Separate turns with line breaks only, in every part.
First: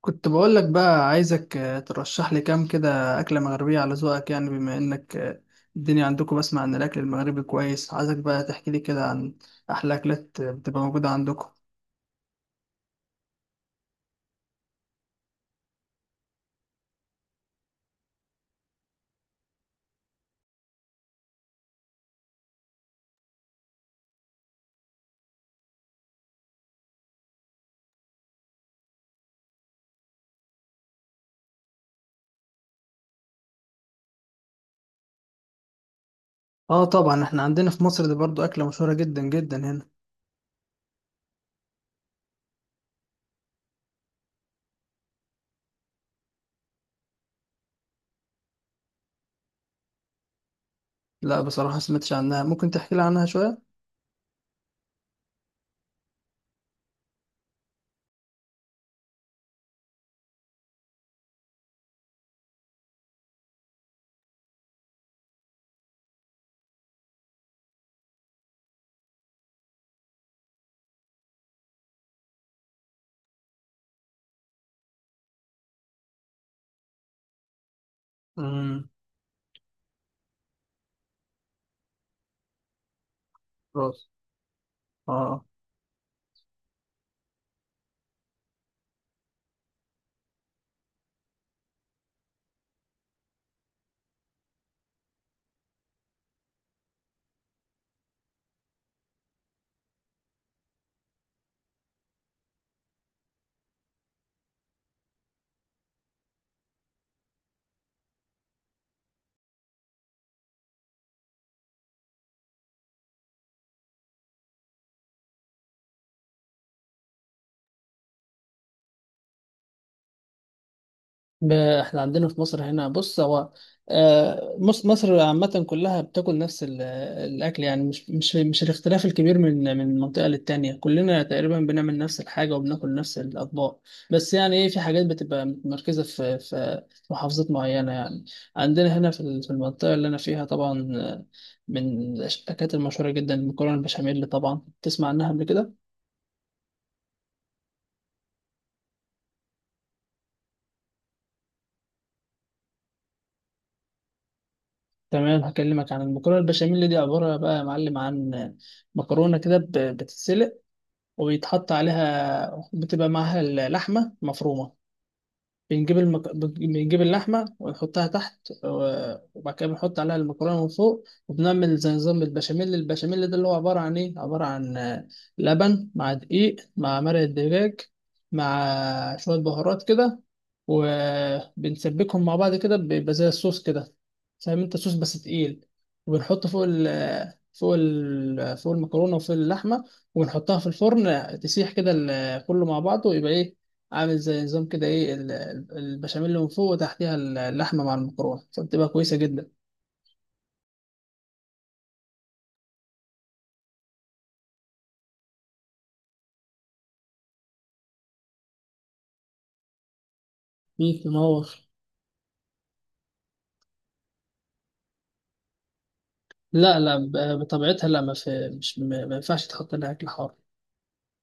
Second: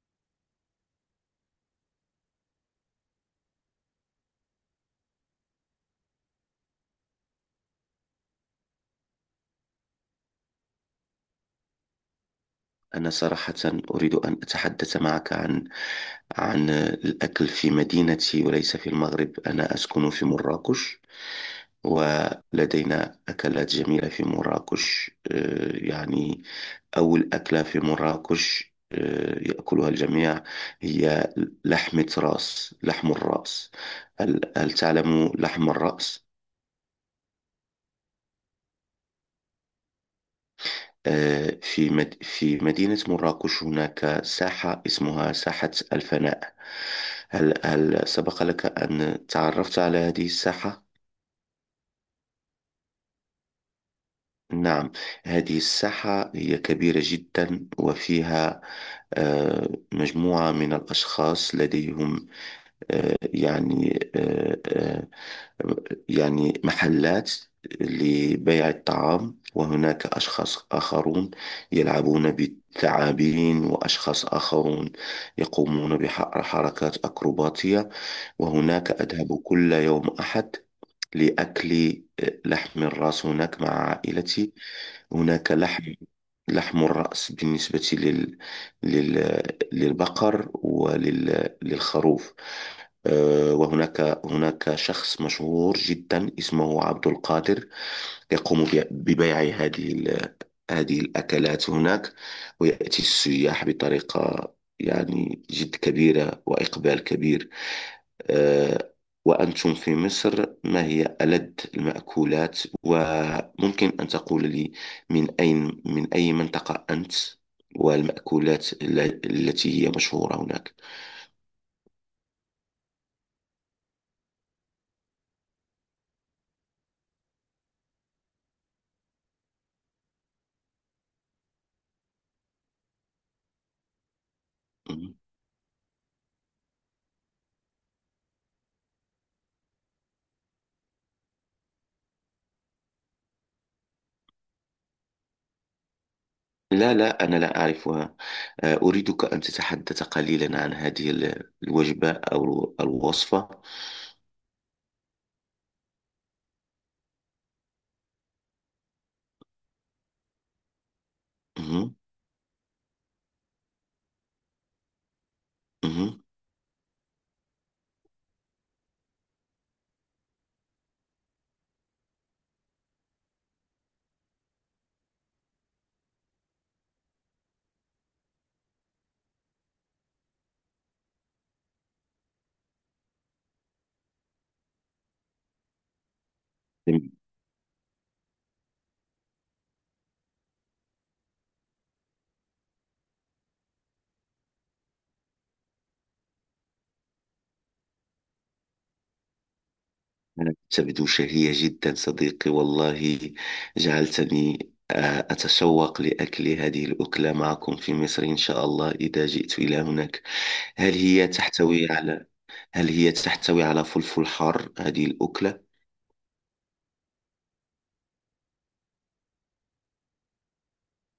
كنت بقول لك بقى عايزك ترشح لي كام كده أكلة مغربية على ذوقك، يعني بما إنك الدنيا عندكم، بسمع إن الأكل المغربي كويس. عايزك بقى تحكي لي كده عن أحلى أكلات بتبقى موجودة عندكم.
أنا صراحة أريد أن أتحدث معك عن الأكل في مدينتي وليس في المغرب. أنا أسكن في مراكش، ولدينا أكلات جميلة في مراكش. يعني أول أكلة في مراكش يأكلها الجميع هي لحم الرأس. هل تعلم لحم الرأس؟
آه طبعا، إحنا عندنا في مصر دي برضو أكلة مشهورة جدا جدا هنا.
في مدينة مراكش هناك ساحة اسمها ساحة الفناء. هل سبق لك أن تعرفت على هذه الساحة؟
لا بصراحة، سمعتش عنها، ممكن تحكي لي عنها شوية؟
نعم. هذه الساحة هي كبيرة جدا، وفيها آه، مجموعة من الأشخاص لديهم، آه، يعني آه، آه، يعني محلات لبيع الطعام، وهناك أشخاص آخرون يلعبون بالثعابين، وأشخاص آخرون يقومون بحركات أكروباتية.
امم.
وهناك أذهب كل يوم أحد لأكل لحم الرأس هناك مع
راس.
عائلتي.
آه.
هناك لحم، لحم الرأس بالنسبة لل... للبقر وللخروف. وهناك هناك شخص مشهور جدا اسمه عبد القادر، يقوم ببيع هذه الأكلات هناك، ويأتي السياح بطريقة يعني جد كبيرة وإقبال كبير. آه، وأنتم في مصر، ما هي ألذ المأكولات؟ وممكن أن تقول لي من أين، من أي منطقة أنت، والمأكولات التي هي مشهورة هناك.
احنا عندنا في مصر هنا، بص هو مصر عامة كلها بتاكل نفس الأكل، يعني مش الاختلاف الكبير من منطقة للتانية، كلنا تقريبا بنعمل نفس الحاجة وبناكل نفس الأطباق، بس يعني إيه، في حاجات
مم.
بتبقى متمركزة في محافظات معينة يعني. عندنا هنا في المنطقة اللي أنا فيها، طبعا من الأكلات المشهورة جدا المكرونة البشاميل، طبعا تسمع عنها قبل كده.
لا، لا، أنا لا أعرفها. أريدك أن تتحدث قليلا عن هذه الوجبة أو الوصفة.
تمام، هكلمك عن المكرونة البشاميل. دي عبارة بقى يا معلم عن مكرونة كده بتتسلق، وبيتحط
مم.
عليها، بتبقى معاها اللحمة مفرومة. بنجيب اللحمة ونحطها تحت، وبعد كده بنحط عليها المكرونة من فوق، وبنعمل زي نظام البشاميل. البشاميل ده اللي هو عبارة عن إيه؟ عبارة عن لبن مع دقيق مع مرق الدجاج، مع شوية بهارات كده، وبنسبكهم مع بعض كده، بيبقى زي الصوص كده، فاهم أنت؟ صوص بس تقيل، وبنحطه فوق ال
مم.
فوق ال فوق المكرونة وفوق اللحمة، ونحطها في الفرن تسيح كده، كله مع بعضه، يبقى إيه، عامل زي نظام كده، ايه البشاميل اللي من فوق، وتحتيها اللحمه مع المكرونه، فبتبقى كويسه جدا.
تبدو شهية جدا صديقي، والله جعلتني أتشوق لأكل هذه الأكلة معكم في مصر، إن شاء الله إذا جئت إلى هناك. هل
ميت
هي
تنور.
تحتوي على هل هي تحتوي على فلفل حار هذه الأكلة؟
لا لا، بطبيعتها لا، ما في، مش ما ينفعش تحط لها اكل حار.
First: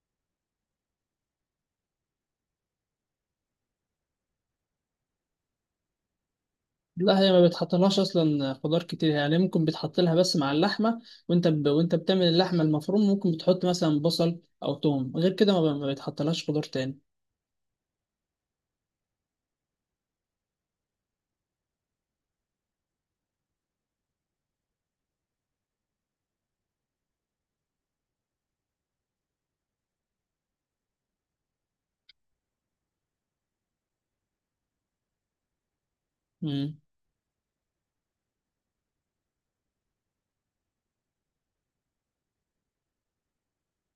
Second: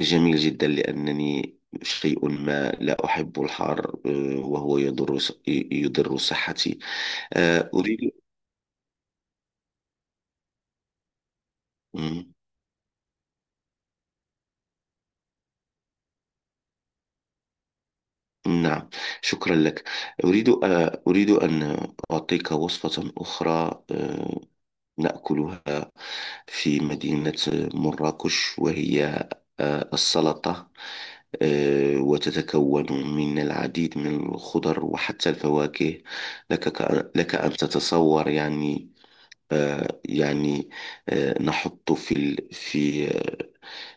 جميل جدا، لأنني شيء ما لا أحب الحار، وهو يضر يضر صحتي.
لا، هي ما
آه،
بتحطلهاش
أريد
اصلا خضار كتير، يعني ممكن بتحط لها بس مع اللحمه. وانت بتعمل
مم،
اللحمه المفروم، ممكن بتحط مثلا بصل او توم، غير كده ما بتحطلهاش خضار تاني.
نعم، شكرا لك. أريد أن أعطيك وصفة أخرى نأكلها في مدينة مراكش، وهي السلطة. وتتكون من العديد من الخضر وحتى الفواكه.
امم.
لك أن تتصور يعني. آه، يعني نحط في ال- في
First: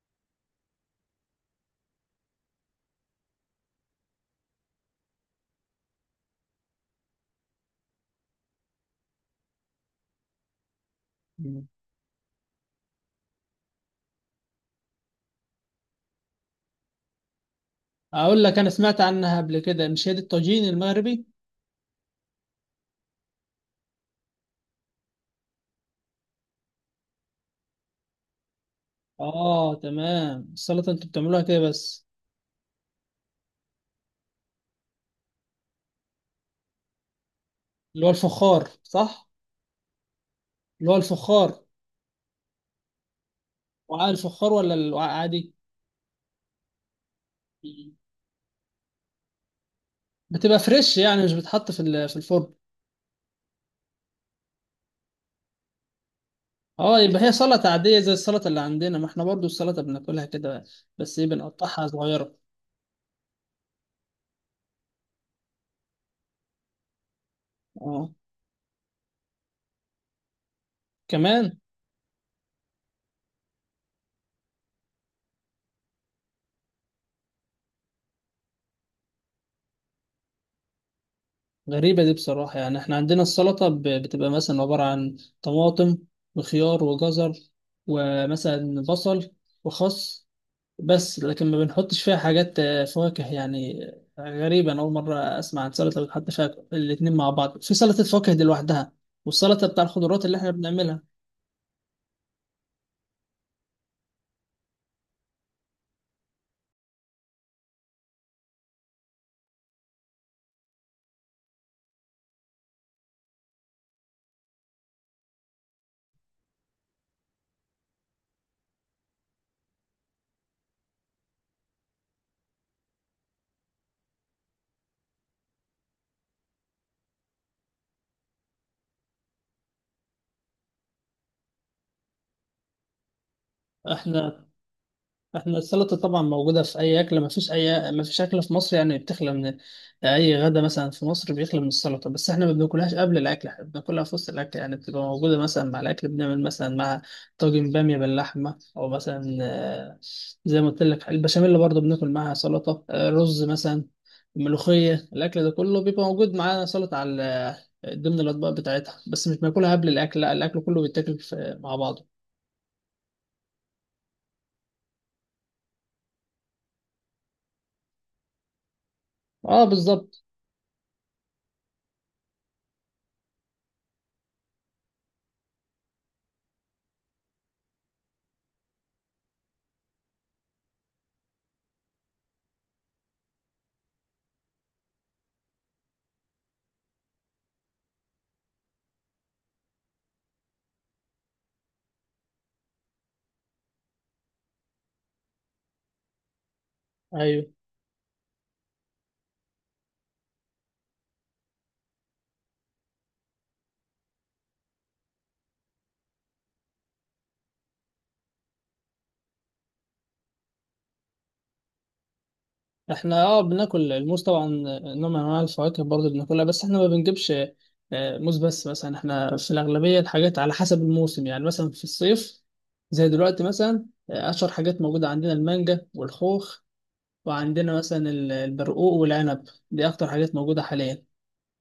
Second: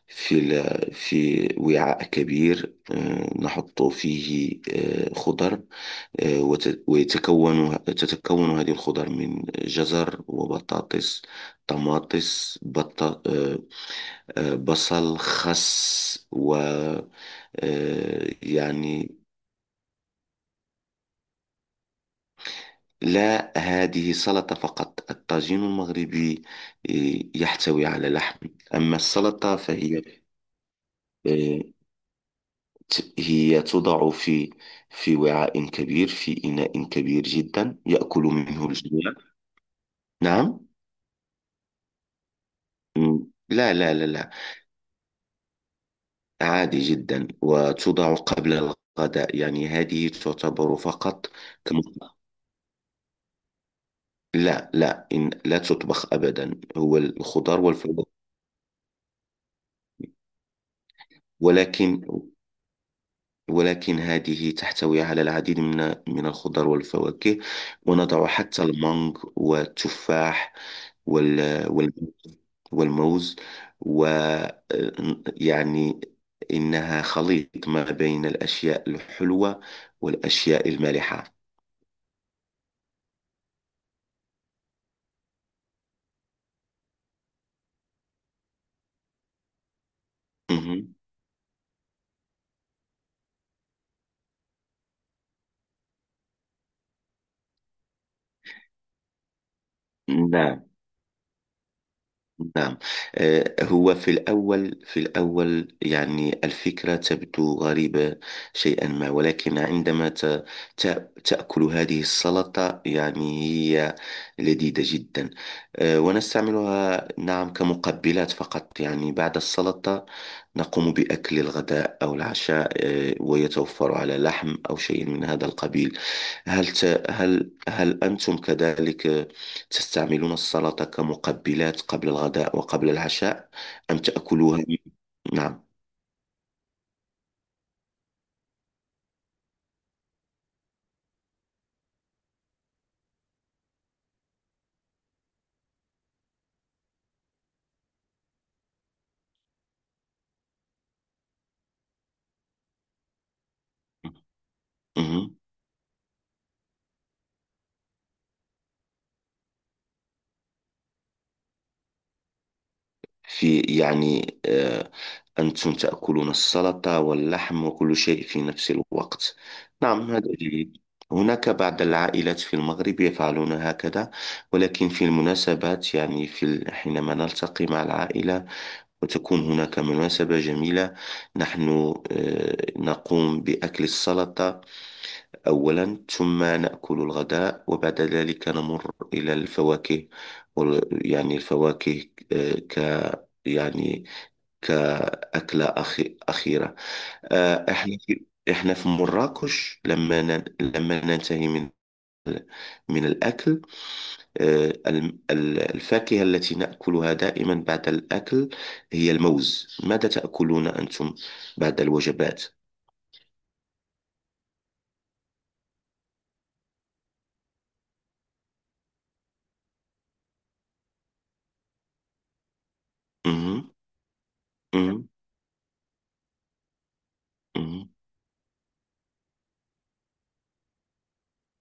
في لا- في وعاء كبير، نحط فيه خضر. آه، وت- ويتكون تتكون هذه الخضر من جزر وبطاطس،
مم.
طماطس، بط... آه، آه، بصل، خس، و آه،
اقول لك، انا سمعت
يعني
عنها قبل كده، مش هي دي الطاجين المغربي؟
لا، هذه سلطة فقط. الطاجين المغربي يحتوي على لحم، أما السلطة
اه
فهي
تمام، السلطه انتوا بتعملوها كده
آه،
بس؟
هي توضع في وعاء كبير، في إناء كبير جدا
اللي هو
يأكل منه
الفخار،
الجميع.
صح؟
نعم.
اللي هو الفخار.
م- لا، لا، لا،
وعاء
لا.
الفخار ولا الوعاء عادي؟
عادي جدا،
مم.
وتوضع قبل الغداء، يعني هذه
بتبقى
تعتبر
فريش، يعني
فقط...
مش بتحط
كم...
في الفرن؟
لا، لا، إن لا تطبخ أبدا، هو
اه، يبقى هي
الخضار
سلطة عادية
والفواكه.
زي السلطة اللي عندنا، ما احنا برضو السلطة بناكلها كده، بس ايه، بنقطعها
ولكن
صغيرة.
ولكن هذه تحتوي على العديد من الخضار والفواكه.
اه.
ونضع حتى المانغ والتفاح
كمان.
والمانجا، والموز. و يعني، إنها خليط ما بين الأشياء الحلوة والأشياء المالحة.
غريبة دي بصراحة، يعني احنا عندنا السلطة بتبقى مثلا عبارة عن طماطم وخيار وجزر ومثلا بصل وخس،
مهم.
بس لكن ما بنحطش فيها حاجات فواكه يعني. غريبة، أنا أول مرة أسمع عن سلطة بتحط فيها الاتنين مع بعض. في سلطة فواكه دي لوحدها، والسلطة بتاع الخضروات اللي إحنا
نعم.
بنعملها.
نعم. هو في الأول يعني الفكرة تبدو غريبة شيئا ما، ولكن عندما تأكل هذه السلطة يعني هي لذيذة جدا. ونستعملها، نعم، كمقبلات فقط، يعني بعد السلطة نقوم بأكل الغداء أو العشاء، ويتوفر على لحم أو شيء من هذا القبيل. هل ت... هل هل أنتم كذلك تستعملون السلطة كمقبلات قبل الغداء وقبل العشاء، أم
إحنا
تأكلوها؟
احنا
نعم.
السلطة طبعا موجودة في أي أكلة، مفيش أي مفيش أكلة في مصر يعني بتخلى من، أي غدا مثلا في مصر بيخلى من السلطة. بس احنا ما بناكلهاش قبل الأكل، احنا بناكلها في وسط الأكل، يعني بتبقى موجودة مثلا مع الأكل. بنعمل مثلا مع طاجن بامية باللحمة، أو مثلا زي ما قلت لك البشاميل برضه بناكل معاها سلطة، رز مثلا، ملوخية،
مهم.
الأكل ده كله بيبقى موجود معانا سلطة على ضمن الأطباق بتاعتها، بس مش بناكلها قبل الأكل لا، الأكل كله بيتاكل مع بعضه.
في يعني أنتم تأكلون السلطة واللحم وكل شيء في نفس الوقت؟
اه
نعم،
بالظبط.
هذا جيد. هناك بعض العائلات في المغرب يفعلون هكذا، ولكن في المناسبات، يعني في حينما نلتقي مع العائلة وتكون هناك مناسبة جميلة، نحن نقوم بأكل السلطة أولا، ثم نأكل الغداء، وبعد ذلك نمر إلى الفواكه يعني الفواكه آه، ك يعني كأكلة أخيرة.
ايوه.
آه، إحنا في إحنا في مراكش، لما ننتهي ال- من الأكل، الفاكهة التي نأكلها دائما بعد الأكل هي الموز. ماذا تأكلون أنتم بعد الوجبات؟
احنا بناكل الموز طبعا، نوع من انواع الفواكه برضه بناكلها، بس احنا ما بنجيبش موز بس مثلا، احنا في الاغلبيه الحاجات على حسب الموسم، يعني مثلا في الصيف زي دلوقتي
مهم.
مثلا، اشهر حاجات موجوده
مهم.
عندنا المانجا والخوخ، وعندنا
مهم.
مثلا البرقوق والعنب. دي اكتر حاجات موجوده حاليا.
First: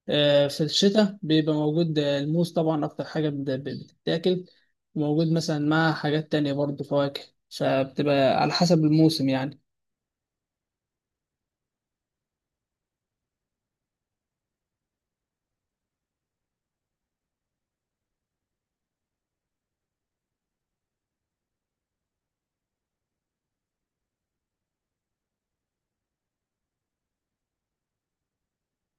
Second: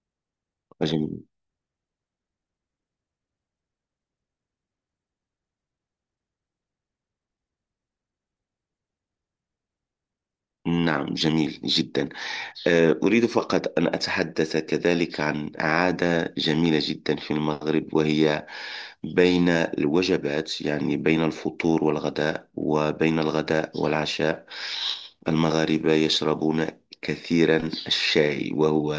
في الشتاء
جميل.
بيبقى موجود الموز طبعا، اكتر حاجه بتتاكل، موجود مثلا مع حاجات تانية برضه فواكه، فبتبقى على حسب الموسم يعني.
نعم، جميل جدا. أريد فقط أن أتحدث كذلك عن عادة جميلة جدا في المغرب، وهي بين الوجبات، يعني بين الفطور والغداء، وبين الغداء والعشاء، المغاربة يشربون كثيرا الشاي، وهو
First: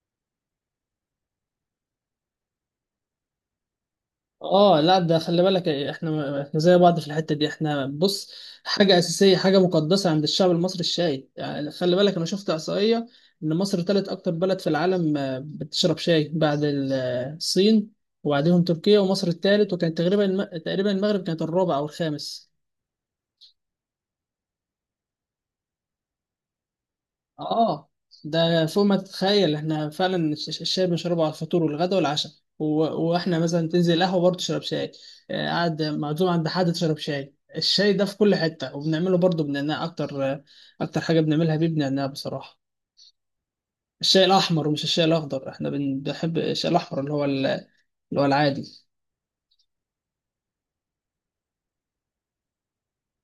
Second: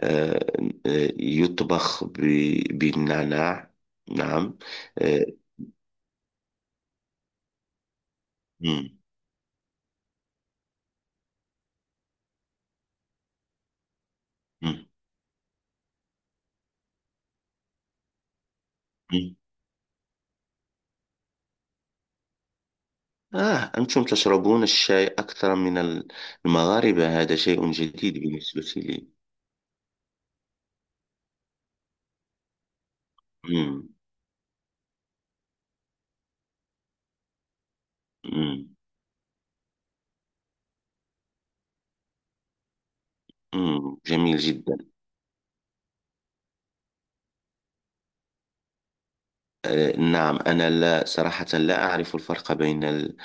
آه، يطبخ بالنعناع. نعم.
اه لا، ده
آه،
خلي بالك، احنا زي بعض في الحته دي. احنا بص، حاجه
مم،
اساسيه، حاجه مقدسه عند الشعب المصري الشاي، يعني خلي بالك، انا شفت احصائيه ان مصر تالت اكتر بلد في العالم بتشرب شاي، بعد الصين، وبعدهم تركيا، ومصر
مم،
التالت، وكانت تقريبا المغرب كانت الرابع او الخامس.
أنتم تشربون الشاي أكثر من المغاربة؟ هذا شيء
اه،
جديد
ده
بالنسبة
فوق ما
لي.
تتخيل، احنا فعلا الشاي بنشربه على الفطور والغدا والعشاء، و- واحنا مثلا
مم.
تنزل قهوه برضه تشرب شاي، قاعد معزوم عند حد تشرب شاي. الشاي ده في كل
مم.
حته، وبنعمله برضه بنعناع اكتر، اكتر حاجه بنعملها بيه بنعناع بصراحه.
مم.
الشاي
جميل
الاحمر
جدا.
ومش الشاي الاخضر، احنا بنحب الشاي الاحمر اللي هو العادي.
نعم، أنا لا، صراحة لا أعرف الفرق بين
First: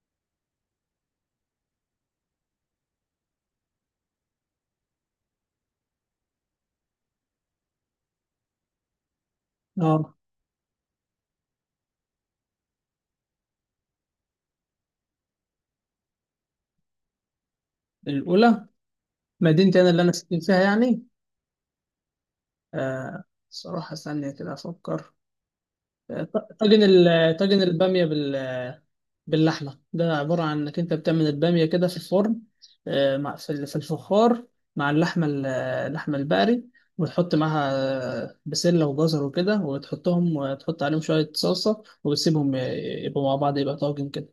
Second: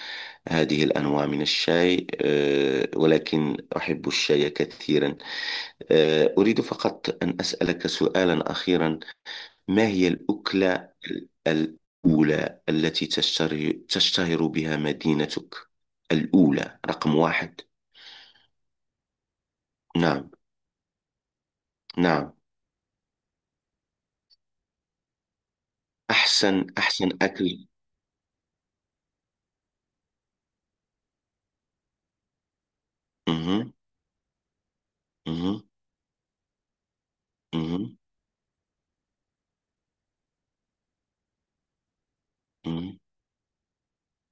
هذه الأنواع من الشاي، ولكن أحب الشاي كثيرا. أريد فقط أن أسألك سؤالا أخيرا. ما
اه.
هي الأكلة الأولى التي تشتهر بها مدينتك، الأولى، رقم واحد؟
الاولى. مدينتي انا اللي انا
نعم.
ساكن فيها يعني.
نعم.
آه صراحه، ثانيه كده افكر. ط-
أحسن،
طاجن
أحسن
ال- طاجن
أكل.
الباميه باللحمه، ده عباره عن انك انت بتعمل الباميه كده في الفرن، مع
مه.
في الفخار، مع اللحمه ال-
مه.
آه، اللحمه البقري، وتحط معاها
مه.
بسله وجزر وكده، وتحطهم وتحط عليهم شويه صلصه، وتسيبهم
مه.
يبقوا مع بعض، يبقى طاجن كده.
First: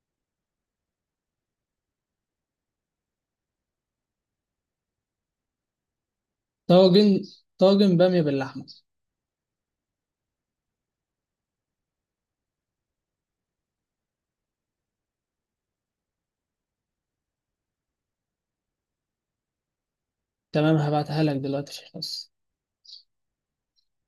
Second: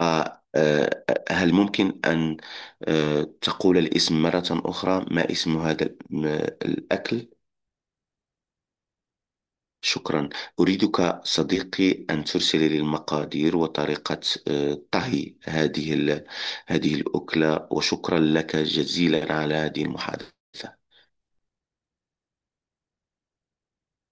آه. آه. هل ممكن أن... تقول الاسم مرة أخرى، ما اسم
طاجن
الأكل؟
طاجن باميه باللحمه.
شكرا. أريدك صديقي أن ترسل لي المقادير وطريقة طهي هذه الأكلة، وشكرا لك جزيلا على هذه المحادثة.
تمام، هبعتها لك دلوقتي في الخاص.